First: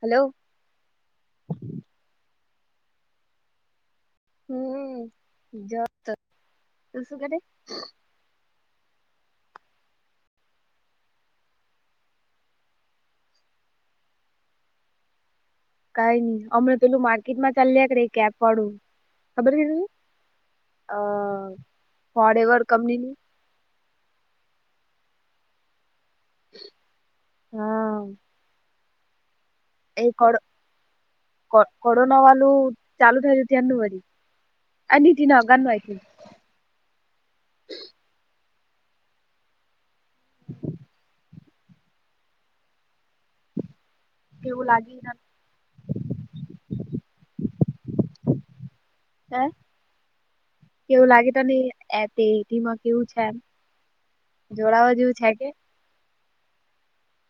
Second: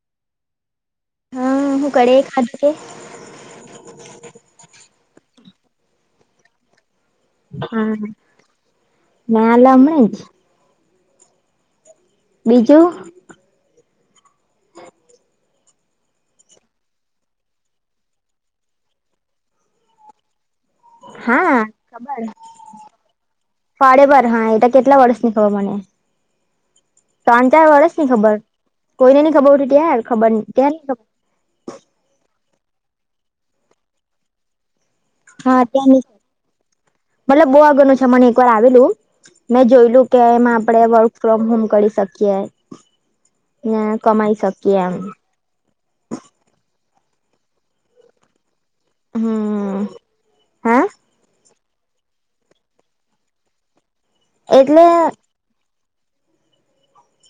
Hello. હા હું [unintelligible] હમ [unintelligible] તું શું [unintelligible] હમ ના [unintelligible] જ બીજું? કઈ નઈ હમણાં પેલું માર્કેટ માં ચાલ્યા કેપ વાળું ખબર છે તને? અ હા forever company? Forever હા એતો કેટલા વર્ષની ખબર મને. [inaudible] ત્રણ ચાર વર્ષ હા ની ખબર કોઈને નઈ ખબર ઉઠી ત્યા એ ખબર કોડ ત્યાર નઈ ખબર. કોરોના વાળું ચાલુ થયું [unintelligible] આ નીતિ ના અગાનું આઈ હાતંની થિંક મતલબ બહું આગળનું છે મને એક વાર આવેલું મેં જોયલું કે એમ આપડે વર્ક ફ્રોમ હોમ કરી શકીએ. કમાઈ કેવું શકીએ એમ. લાગી હે હમ. હા કેવું લાગે તો તને એ તેટીમાં કેવું છે એમ. એટલે જોડાવા જેવું છે કે?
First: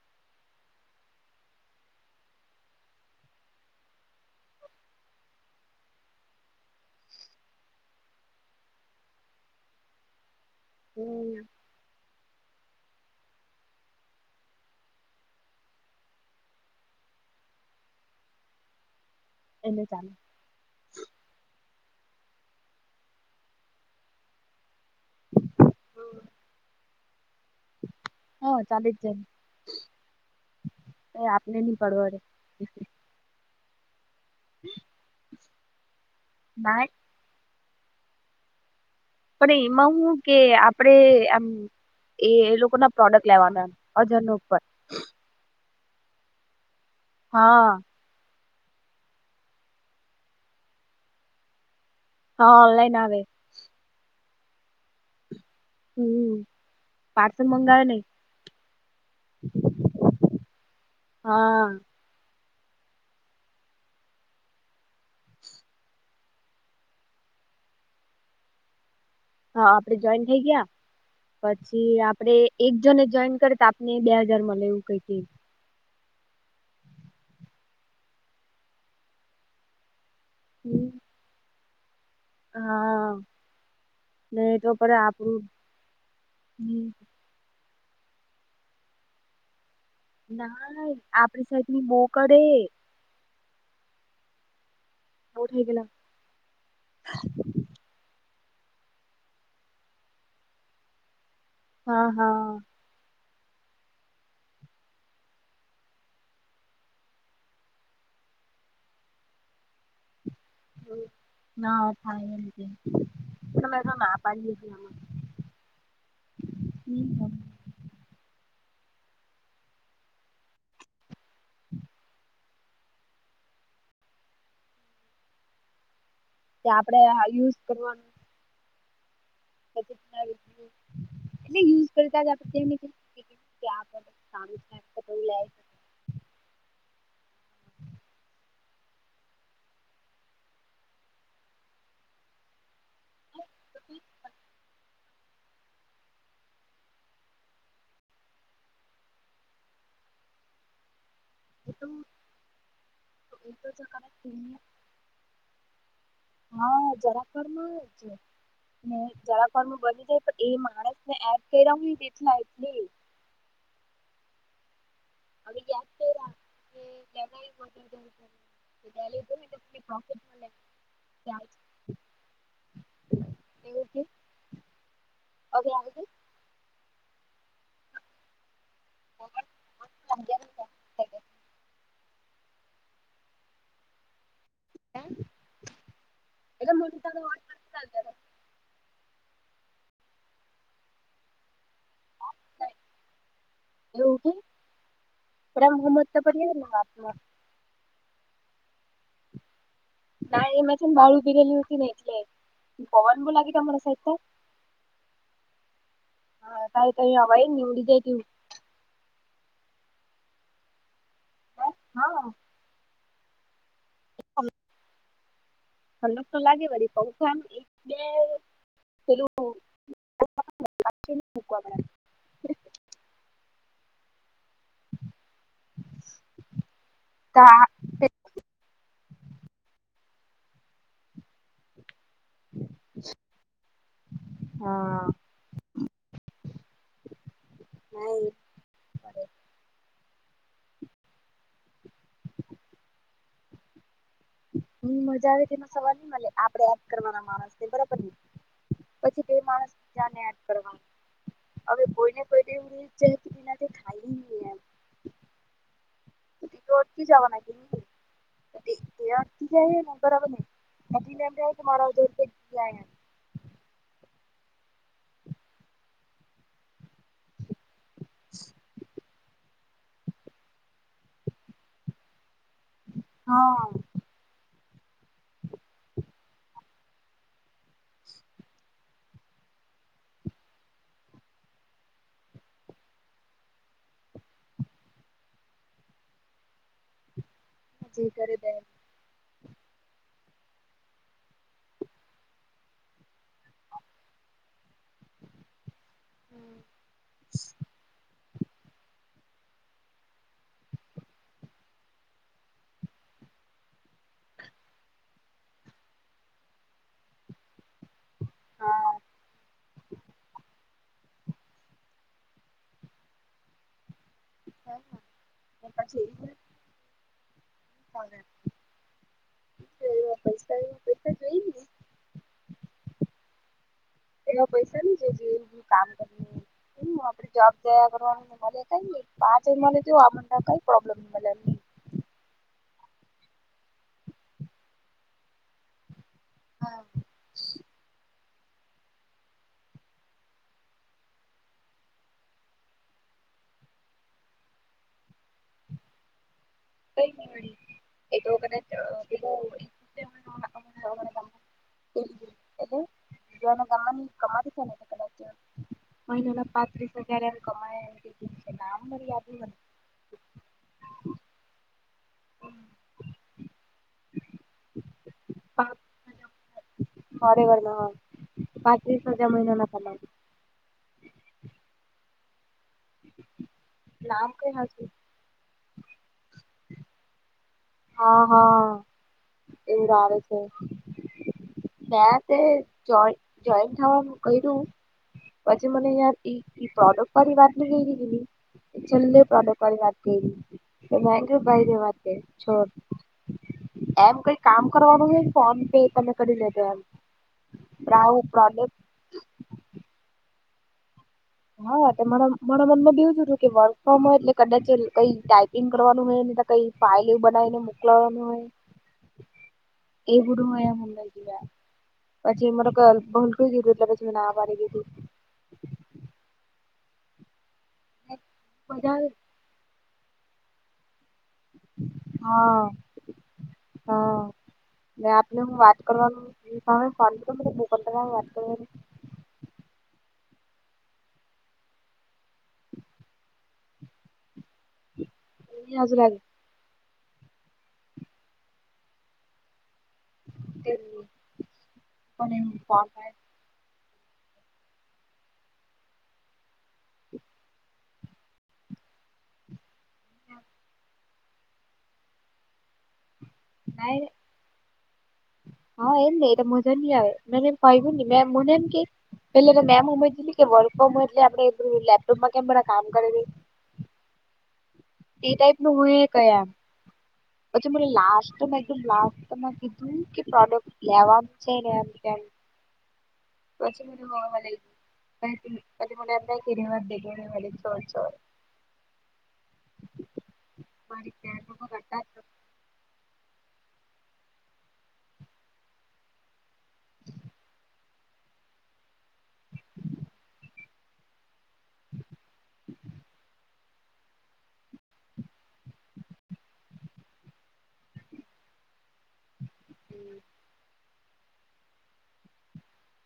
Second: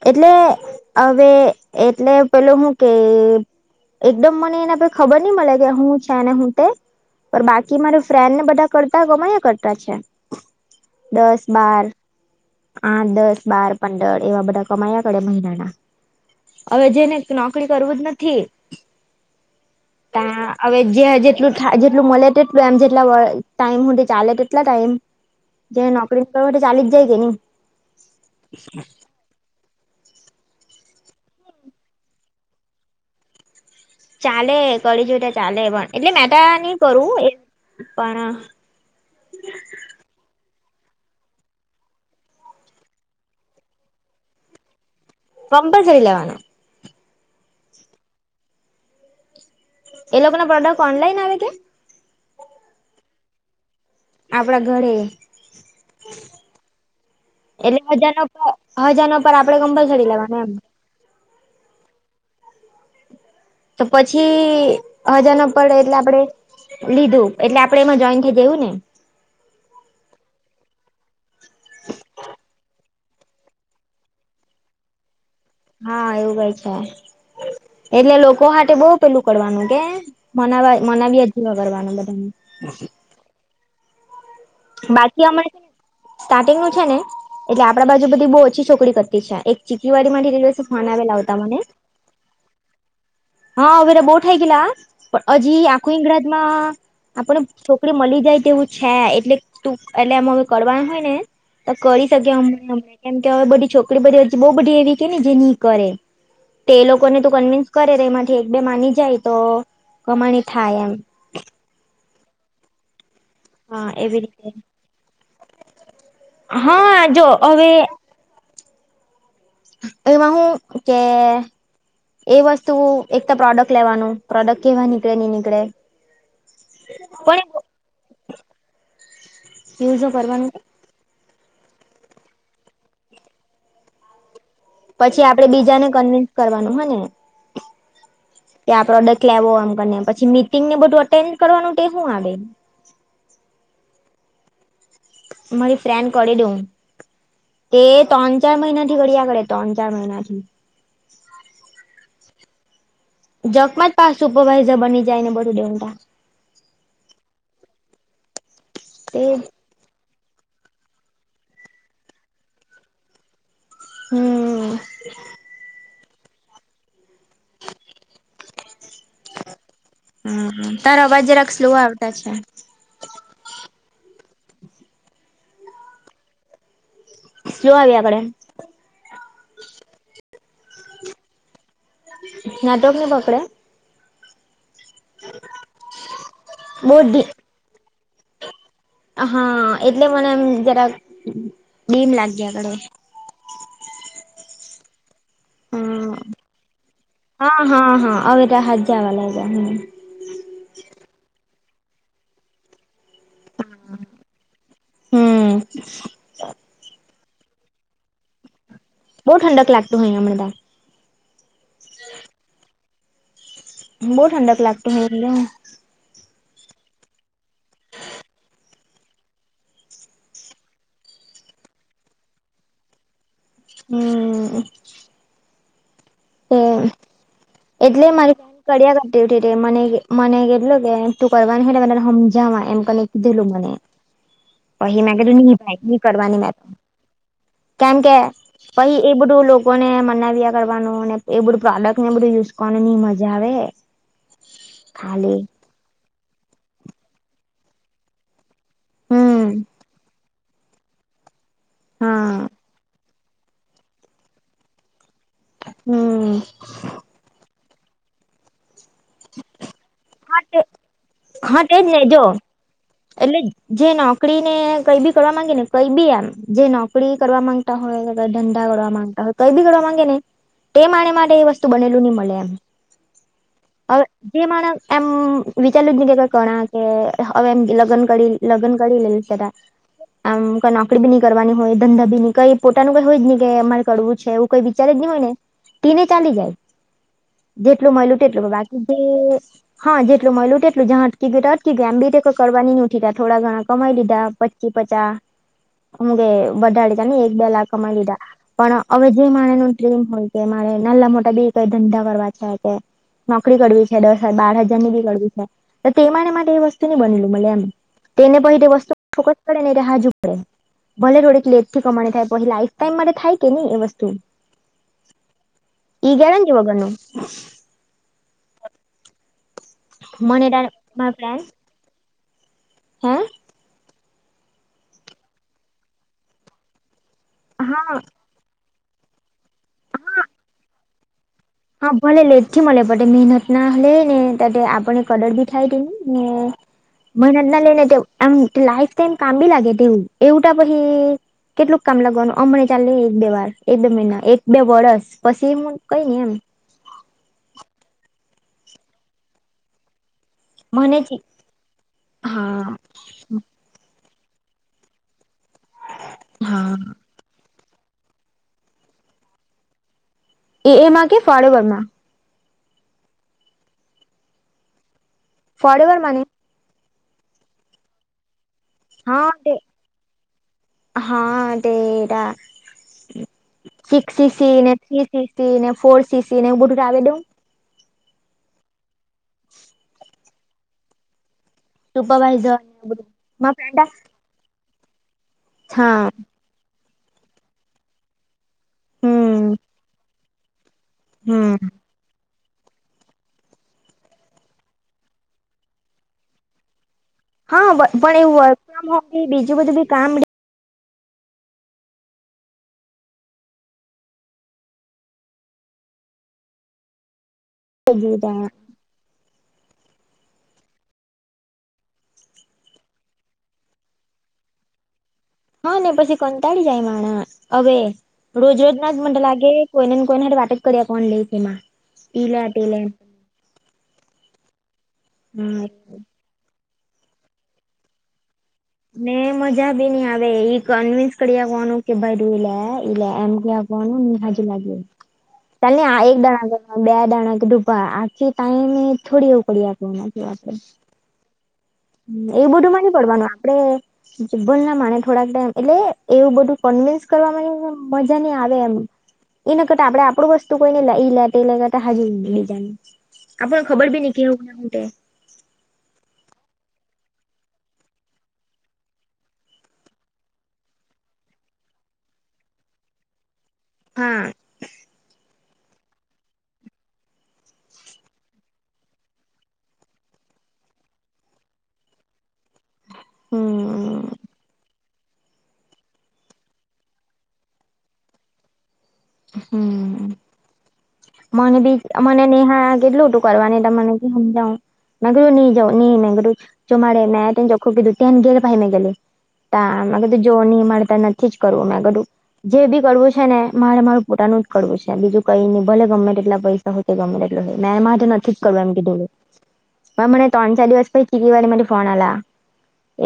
એટલે અવે એટલે પેલુ હું કે એકદમ મને એના પર ખબર નહી મળે કે હું છે ને હું તે. પણ બાકી મારે ફ્રેન્ડ ને બધા કરતા કમાયા કરતા છે દસ હમ બાર આઠ દસ બાર પંદર એવા બધા કમાયા પડે મહિનાના. હવે જેને નોકરી કરવું જ નથી [unintelligible] ત્યાં હવે જે જેટલું જેટલું મળે તેટલું એમ જેટલા ટાઈમધ ચાલે તેટલા ટાઈમ જે નોકરી કરવા માટે ચાલી જ જાય કે નહી હા ચાલી જ [unintelligible] ચાલે કરી જોઈ ત ચાલે પણ એટલે મેતા ની ના કરું એ પણ પણ એમાં હું કે આપડે આમ એ એ લોકો ના પ્રોડક્ટ લેવાના હજાર ન ઉપર કમ્પ્લસરી લેવાના? હા એ લોકો ના પ્રોડક્ટ ઓનલાઈન આવે કે હા ઓનલાઈન આવે આપણા ઘરે હમ પાર્સલ મંગાવે એટલે નઈ હજાર ના ઉપર હજારના પર આપડે કમ્પલસરી લેવાના એમ હા તો પછી હજાર ન પડે એટલે આપડે લીધું એટલે આપડે એમાં જોઈન થઇ જવું ને હા આપડે જોઈન થઈ ગયા પછી આપડે એક જને જોઈન કરી તો આપને બે હાજાર મલે એવું કઈક હા એવું કઈ છે એટલે લોકો હાટે બઉ પેલું કરવાનું કે મનાવા મનાવી અજી વા કરવારનું બધાને હા નહી તો પર બાકી આપડું અમારે સ્ટાર્ટિંગનું છે ને એટલે આપડા બાજુ બધી બહુ ઓછી છોકરી કરતી છે. એક ચીકીવાડીમાંથી તે ના દિવસે ફોન આવેલા હતા આપડી મને. સાઈડની બો કરે. હા, [unintelligible] થઈ ગયેલા હા. બો પણ થઈ હજી ગયેલા આખી ઈંગરાજમાં આપણે છોકરી મલી જાય તેવું છે. એટલે, તું એટલે એમાં હવે કરવાનું હોયને તો હા કરી હા [unintelligible] કેમ કે હવે બધી છોકરી [unintelligible] બઉ બધી એવી છે ને જે ની કરે તે એ લોકોને તું કન્વેન્સ કરે તો એમાંથી એક બે માની જાય તો કમાણી. થાય એમ [inaudible] હા એવી રીતે [unintelligible] હા જો હમ, અવે એમાં હુ કે. [inaudible] એ વસ્તુ એક તો પ્રોડક્ટ લેવાનું. પ્રોડક્ટ કેવા નીકળે ની નીકળે. કે આપડે આ પણ યુઝ કરવાનું. પછી યુઝ જો કરવાનું. એટલે યુઝ કરતા જ આપ [unintelligible] પછી આપડે બીજાને કન્વિન્સ કરવાનું હે ને. [unintelligible] ત્યા આ પ્રોડક્ટ લેવો. એમને પછી મીટિંગને બધું અટેન્ડ કરવાનું તે શું આવે? મારી ફ્રેન્ડ કરી દેવું. તે ત્રણ ચાર મહિનાથી ઘડીયા કરે, ત્રણ ચાર મહિનાથી. [unintelligible] એ તો જગમાં જ જરા પાછું સુપરવાઇઝર બની જાય ને બધું દેવતા. હા, જરાક વારમાં છે ને તે જરાક વારમાં બની જાય. એ માણસને એડ કર્યા હોય એટલા એટલે હમ. [unintelligible] હમ. તારો અવાજ જરાક સ્લો આવતા છે. એવું કે? ઓકે. જો આવી આગળ એમ. [unintelligible] નેટવર્કની પકડે? હ, એ તો મને બહુ તારો ધી વોટ નથી ચાલતો. હા, એટલે મને એમ જરાક ડીમ લાગ્યા હતા કરે. એવું કે? બધા મોહમ્મદ હમ તો કરે આત્મા હા હા હા. હવે, તો હાજા આવા લાગ્યા હમ. ના એમાં છું બાહર ઉભી રહેલી હતી ને એટલે, પવાન બો લાગી ગયો અમારા સાઈડ પર. [inaudible] [unintelligible] હા તઈ તા આવાય જની ઊડી જાય તેવું. બહુ ઠંક લાગતું હોય હમણે ત્યાં. એ હા. બહુ ઠંડક લાગતું હોય ને? ઠંડક તો લાગે વળી, પંખો એમ. કેમ? એે લોકો હમ. [unintelligible] કા કે એટલે મારી કડિયા કરતી મને, મને કેટલું કે તું કરવાની હોય, ત્યારે મે તને સમજવા એમ કરીને કીધેલું મને પછી હા. મે કીધું ની. [unintelligible] કરવાની મે કેમ ના કે એ પછી એ પડે બધું લોકોને મનાવ્યા કરવાનું એ બધું પ્રોડક્ટ ને એ બધું યુઝ કરવાનું ની મજા આવે. હમ મજા ખાલી આવે તેનો સવાલ નઈ મળે આપડે યાદ કરવાના માણસને બરાબર પછી બે હમ માણસને યાદ કરવાનું હવે કોઈને હા કોઈવું જથી એનાથી ખાઈ નહી એ હમ. ઓરથી જવાના [unintelligible] બરાબર હા તે નહી નને એમ કે હા તેજ મારો ને જો રપિયા [unintelligible] એટલે જે નોકરી ને કઈ બી કરવા માંગી ને કઈ બી એમ જે નોકરી કરવા માંગતા હોય ધંધા કડવા માંગતા હોય કઈ બી ઘડવા માંગે ને તે માણે માટે એ વસ્તુ બનેલું નહી મળે એમ. હા. હવે જે માણસ એમ વિચારલું જ નહી કે કણા કે હવે એમ લગ્ન કરી લગ્ન કરી લેવુ [unintelligible] આમ કઈ નોકરી બી નહી કરવાની હોય ધંધા બી ની કઈ પોતાનું કઈ હોય જ નહી કે અમારે કરવું છે, એવું કોઈ વિચારે જ નહી હોય ને ટેને ચાલી જાય. [inaudible] જેટલું મયલું કરે તેટલું દે બાકી જે હા જેટલું મયલું તેટલું જા‌ અટકી ગું તા અટકી ગયુ આમ બી કરવાની નથી ઉઠી તા થોડા ઘણા કમાઈ લીધા પ ચી પચા એમકે વધા લીધા ને એક બે લાખ કમાઈ લીધા પણ હવે જે મારે નુ ડ્રીમ હોય કે મારે નાના મોટા બી કઈ ધંધા કરવા છે કે નોકરી કરવી છે, દસ બાર હજાર ની બી કરવી છે, તો તે માણે માટે એ વસ્તુ નહી બનેલું મલે એમ તેને પહી તે વસ્તુ હા ફોકસ પડે ને કે હાજુ પડે. ભલે થોડી લેટ થી કમાણી થાય પણે લાઈફ ટાઈમ મારે થાય કે નિ એ વસ્તુ હા હા એ ઈ [unintelligible] ગેરંટી વગરનું. [unintelligible] મને પૈસા એદાડ મા પૈસા પ્રેન જોઈ ને હા? એવા પૈસા ની જોઈએ જે કામ કરી આપે જોબ જયા હા કરવાનું મને કઈ પાંચ મળે તે આમ કઈ પ્રોબ્લેમ ની મલે. હા ભલે લેટઠી મલે બટ એ મેહેનત ના હલે ને ત આપને કદર બી ઠાઈ દમ ને હા મહેનત ના લઈને એમ લાઈફ ટાઈમ કામ બી લાગે તેવું એવુંટ પછી કેટલુંક કામ લગવાનું અમનેં ચાલે એક બે વાર એક બે મહિના એક બે વર્સ પછી હું કઈ નહી એમ. કઈ એ તો કદાચ પે [unintelligible] એ મને જ હા [unintelligible] બીજાને ગવાની કમાતી ચાલે કદચ મહિલોના હા પાત્રીસ હજાર એમ કમાય એમ ટિ છે નામ બર યાદ એ એમાં કે ફાળવમાં? ફોડવેર મને. ફરેવરમાં હ પાચ્રીસ હજાર મહિના ના પગાર. હા તે એતા સિક્સ નામ કઈ હશે સીસી સી સી ને ફોર સીસી નેવું બધુવ દઉં. હા હા એવું આવે છે. મે તે સુપરવાઈઝર ને જ બધું મારા જયન્ટ ફ્રેન્ડ થવા કર્યું પછી મને હા પ્રોડકરી વાત ની ગઈ. ચલ્લે હમ પ્રડક વાતીગ, બરે હમ વા છોટ એમ કઈ કામ કરવાનું છે ફોન પે તમે કરી લેજો એમ. હા પણ આવું એવું વર્ક પ્રોડક્ટ ફ્રોમ હોમ બીજું બધું બી કામ હા મરા મનમાં દવું હતું કે વર્ક ફ્રોમ હોય એટલે કદાચ કઈ ટાઈપ કનું હોય ને કઈ ફાઇલ બનાવીને મોકલવાનું હોય. એ બુડું હોયા મુંબઈ ગવા. પછી એ મારે ભલું કીધું એટલે પછી ના મારી દીધું. હા ને પછી કંટાળી જાય માણસ હવે રોજરોજ ના જ બધા મને લાગે કોઈને ને કોઈને વાટ જ કર્યા કોણ લઈ તેમાં ઈ લે તે હા લે. હા મે આપને હું હા વાત કરવાનું તમે ફ તો ભૂકત લગ [unintelligible] ને મજા બી નઈ આવે ઈ કન્વીિન્સ કરી આવવાનું કે ભાઈું લ ઈલે એમ ક બન નિ હજુ લાગે ત હજુ આ એક લાગે દા બે દાણા કે ડુબા આખી ટાઈમે થોડી ઉકડી એ પણ એમ બધું ફોન ની પડવાનું આપડે જીબલ ના માણે થોડાક ટાઈમ એટલે એવું બધું કન્વિન્સ કરવા ની મજા નહી આવે એમ. એ ન કરતા આપડે આપણું વસ્તુ કોઈને એ લે એ લેતા હજુ બીજા. આપપણ ખબર બ નને કે હું તે. હા એમ નઈ એટલે મજા નની આવે મેને કહ્યું ન મે મને એમ કે પેલે મેમ સમ કે વર્કફમ હોય એટલે આપે લેપટોપમાં કે કામ કરે. હા. તે ટાઈપ ન હું એ કઈ આમ. પછી મ લાસસ્ટમાં એકમ લાસમાં તું કે પ્રોડક્ટ લેવામ છે ને એમ તેમ. વછ હમ મને મળ [unintelligible] ક કદી મ આપ કેિ રવાત દેગરીવા ચ જ હમ. મારી ફ્રેન્ડ મને લોકો બી કરતા જ મને નેહા કેટલું હતું કરવાની ત મને સમજાવ. માગરું નઈ જા નઈ મેર જો માડે મેંને ખૂબીધું તને ગે ભાઈ મે ગેલી. આગ તો જોોની મળતા ન થી જ કરવું મે કરું જે બી કરવું છે ને મારે મારું પોતાનું જ કરવું છે બીજું કઈ નહીં. ભલ ગમે એટલા પૈસાા હોય ગમે એટ મેંમાં તો નથી કરું એમ કેઢોલું. હ મને નથી ત્રણ ચાર દિવસ પૈકીીી વાલે મ ફોન આલા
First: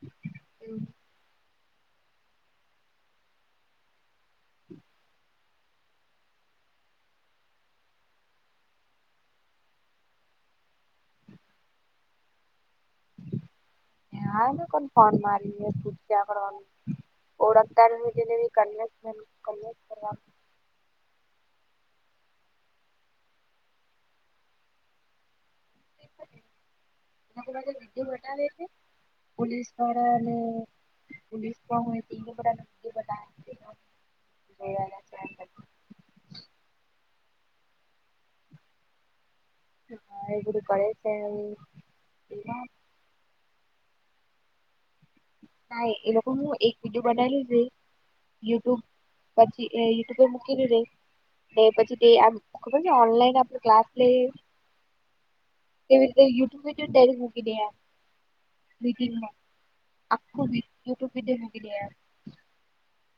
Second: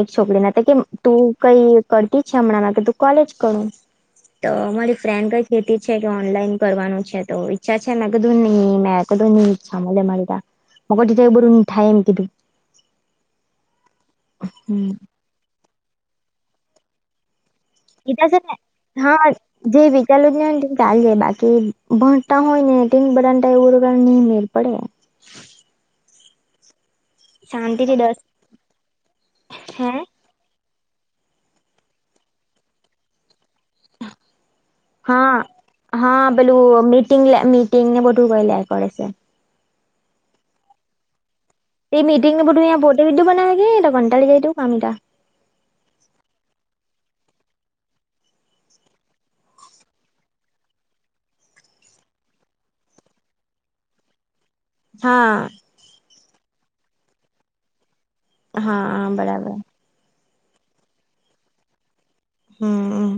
એક છોકરી ના કે તું કઈ કરતી જ છે હમણાં કે તું કોલેજ કરું. તો અમારી ફ્રેન્ડ કઈ ખેતી છે કે ઓનલાઈન કરવાનું છે તો છે છેમેં કધો નની મેં કધો ની ચ્છા મળ મળરીતા મગર ત્યા એ બ રુંઊ થાય એમકીટું હા કો ફ મારીકડવાનું એીધા છે ને હા કન્વેન્સ જે કરવાનું વિચારું ચાલ જાય બાકી ભણતા હોય ને ટીન બડાતા એવું રો નહીં મેર પડે એ શાંતિથી વિડીયો દસ બતાવે છે પોલીસ હે દ્વાળા અને પોલીસ પણઈ તેને બા ન બતા હા. હા પેલું મીટિંગ મીટિંગને બધું ક લે કરે છે. હા એ બધું કરે છે. એ મિટીંગને એમાં બધુંહીં પોતે વિડીધ બનાવેગ કે એ તો ઘ કતાાલી જાય તો કામટ ના એ લોકો હું એક વિડીયો બનાવી લ યુટ્યુબ પછી યુટ્યુબ મૂકેલ રે પછી તે આમ ખબર છે ઓનલાઈન આપ ક્લાસ લઈ હા. કે ટ્યુબકી હા મીટંગમા બરાબર આપકું બી યુટ્યબ ભી દેને ગયા હમ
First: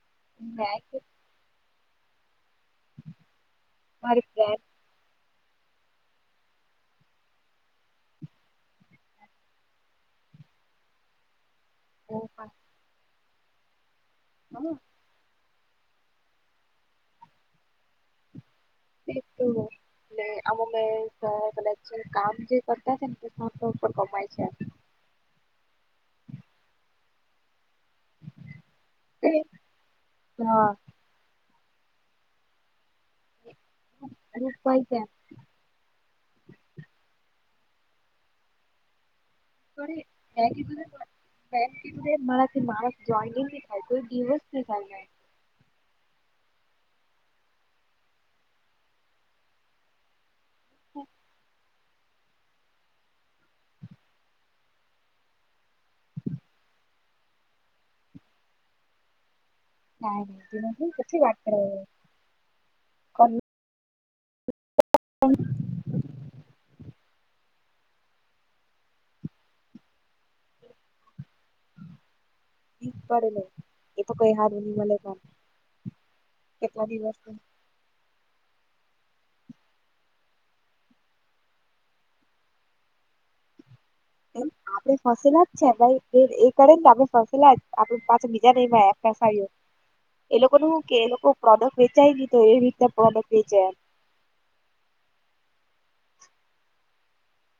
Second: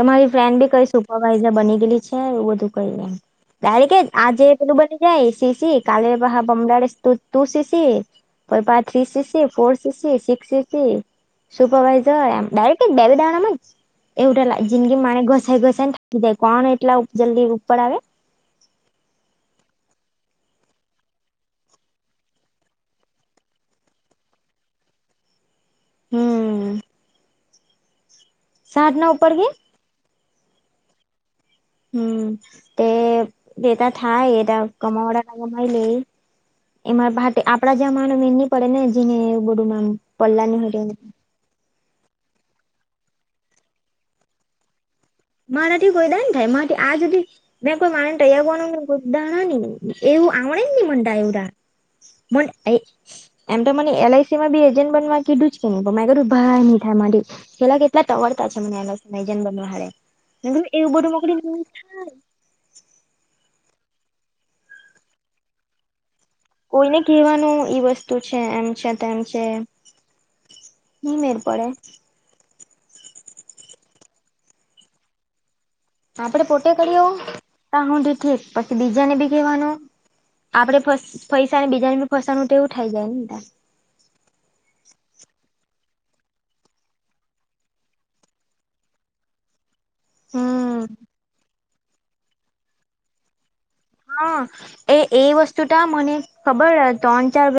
તમારી ફ્રેન્ડ બી દે કઈ સુપરવાઈઝર બની ગયેલી છે એવું બધું. ડક મારી આજે ફ્રેન્ડ પેલું બને. જઈ શીશી કાલે બહા બમડ ર તું તું શીશી. પપ ત્રી C સસી four CC six CC. હું સુપરવાઈઝર એમ ડાયરેક્ટ દેવી દાણામાં જ એવ જિંદગી મારે ઘસાઈ ઘસાયને. કીધ કોણ એટલા જલ્દી ઉપર આવે. એ તો. આમ મે કામ જે કરતા છે નેર કમાય છે. હમ. સાઠના તે ઉપર કે. હા. હમ તે મેં એતા થાય એદ કમાડા. રમાઈ લે એમાં આપડા જમાનું એની. પડે ને જેને બડુંમ પડલા નની હો. કીધું ને મારાથી મારા જોઈનંગ થાય કોઈ દિવોસ ન થાય. મારા થી કોઈ દાણ થાય માથી આજી મેં કોઈ મારે ને તૈગવાનું દણા ન. એવું આવડે નહી મ એવડા. એમ તો મને એલ આઈસી માં બી એજન્ટ બનવા કીધું જ કે ન કધું ભરાય નહી થાય મારી. પેલા કેટલા અવડતા છે મને એલાયજન બન હે. નાહી ન તમેથી પછ વાત. [unintelligible] કોઈને કહેવાનું ઈ વસ્તુ છે એમ છે તેમ છે. નિનીમર પડે. રીક પડે એ તો કઈ હાર ન મળે પણ. આપડે પોતે કેટલા દિવસ કરી્યો હું ી ઠીક પછી બીજાને બી કહેવાનું. આપડે ફસાને બીજાને ફસાનું એવું થઇ જાય ને ત. હા. ફસેલા જ છે ભાઈ એ કરે ને તો આપણે ફસેલા જ આપડે પાછ બીજા ને ફસ. એ લોકો ન હમ્મ શું કે એ લોકો પ્રોડક્ટ વેચાય ગ તો એવી રીતના પ્રોડક્ટ વેચાયમ. હા એ એ વસ્તુ ત મને ખબર ત્રણ ચાર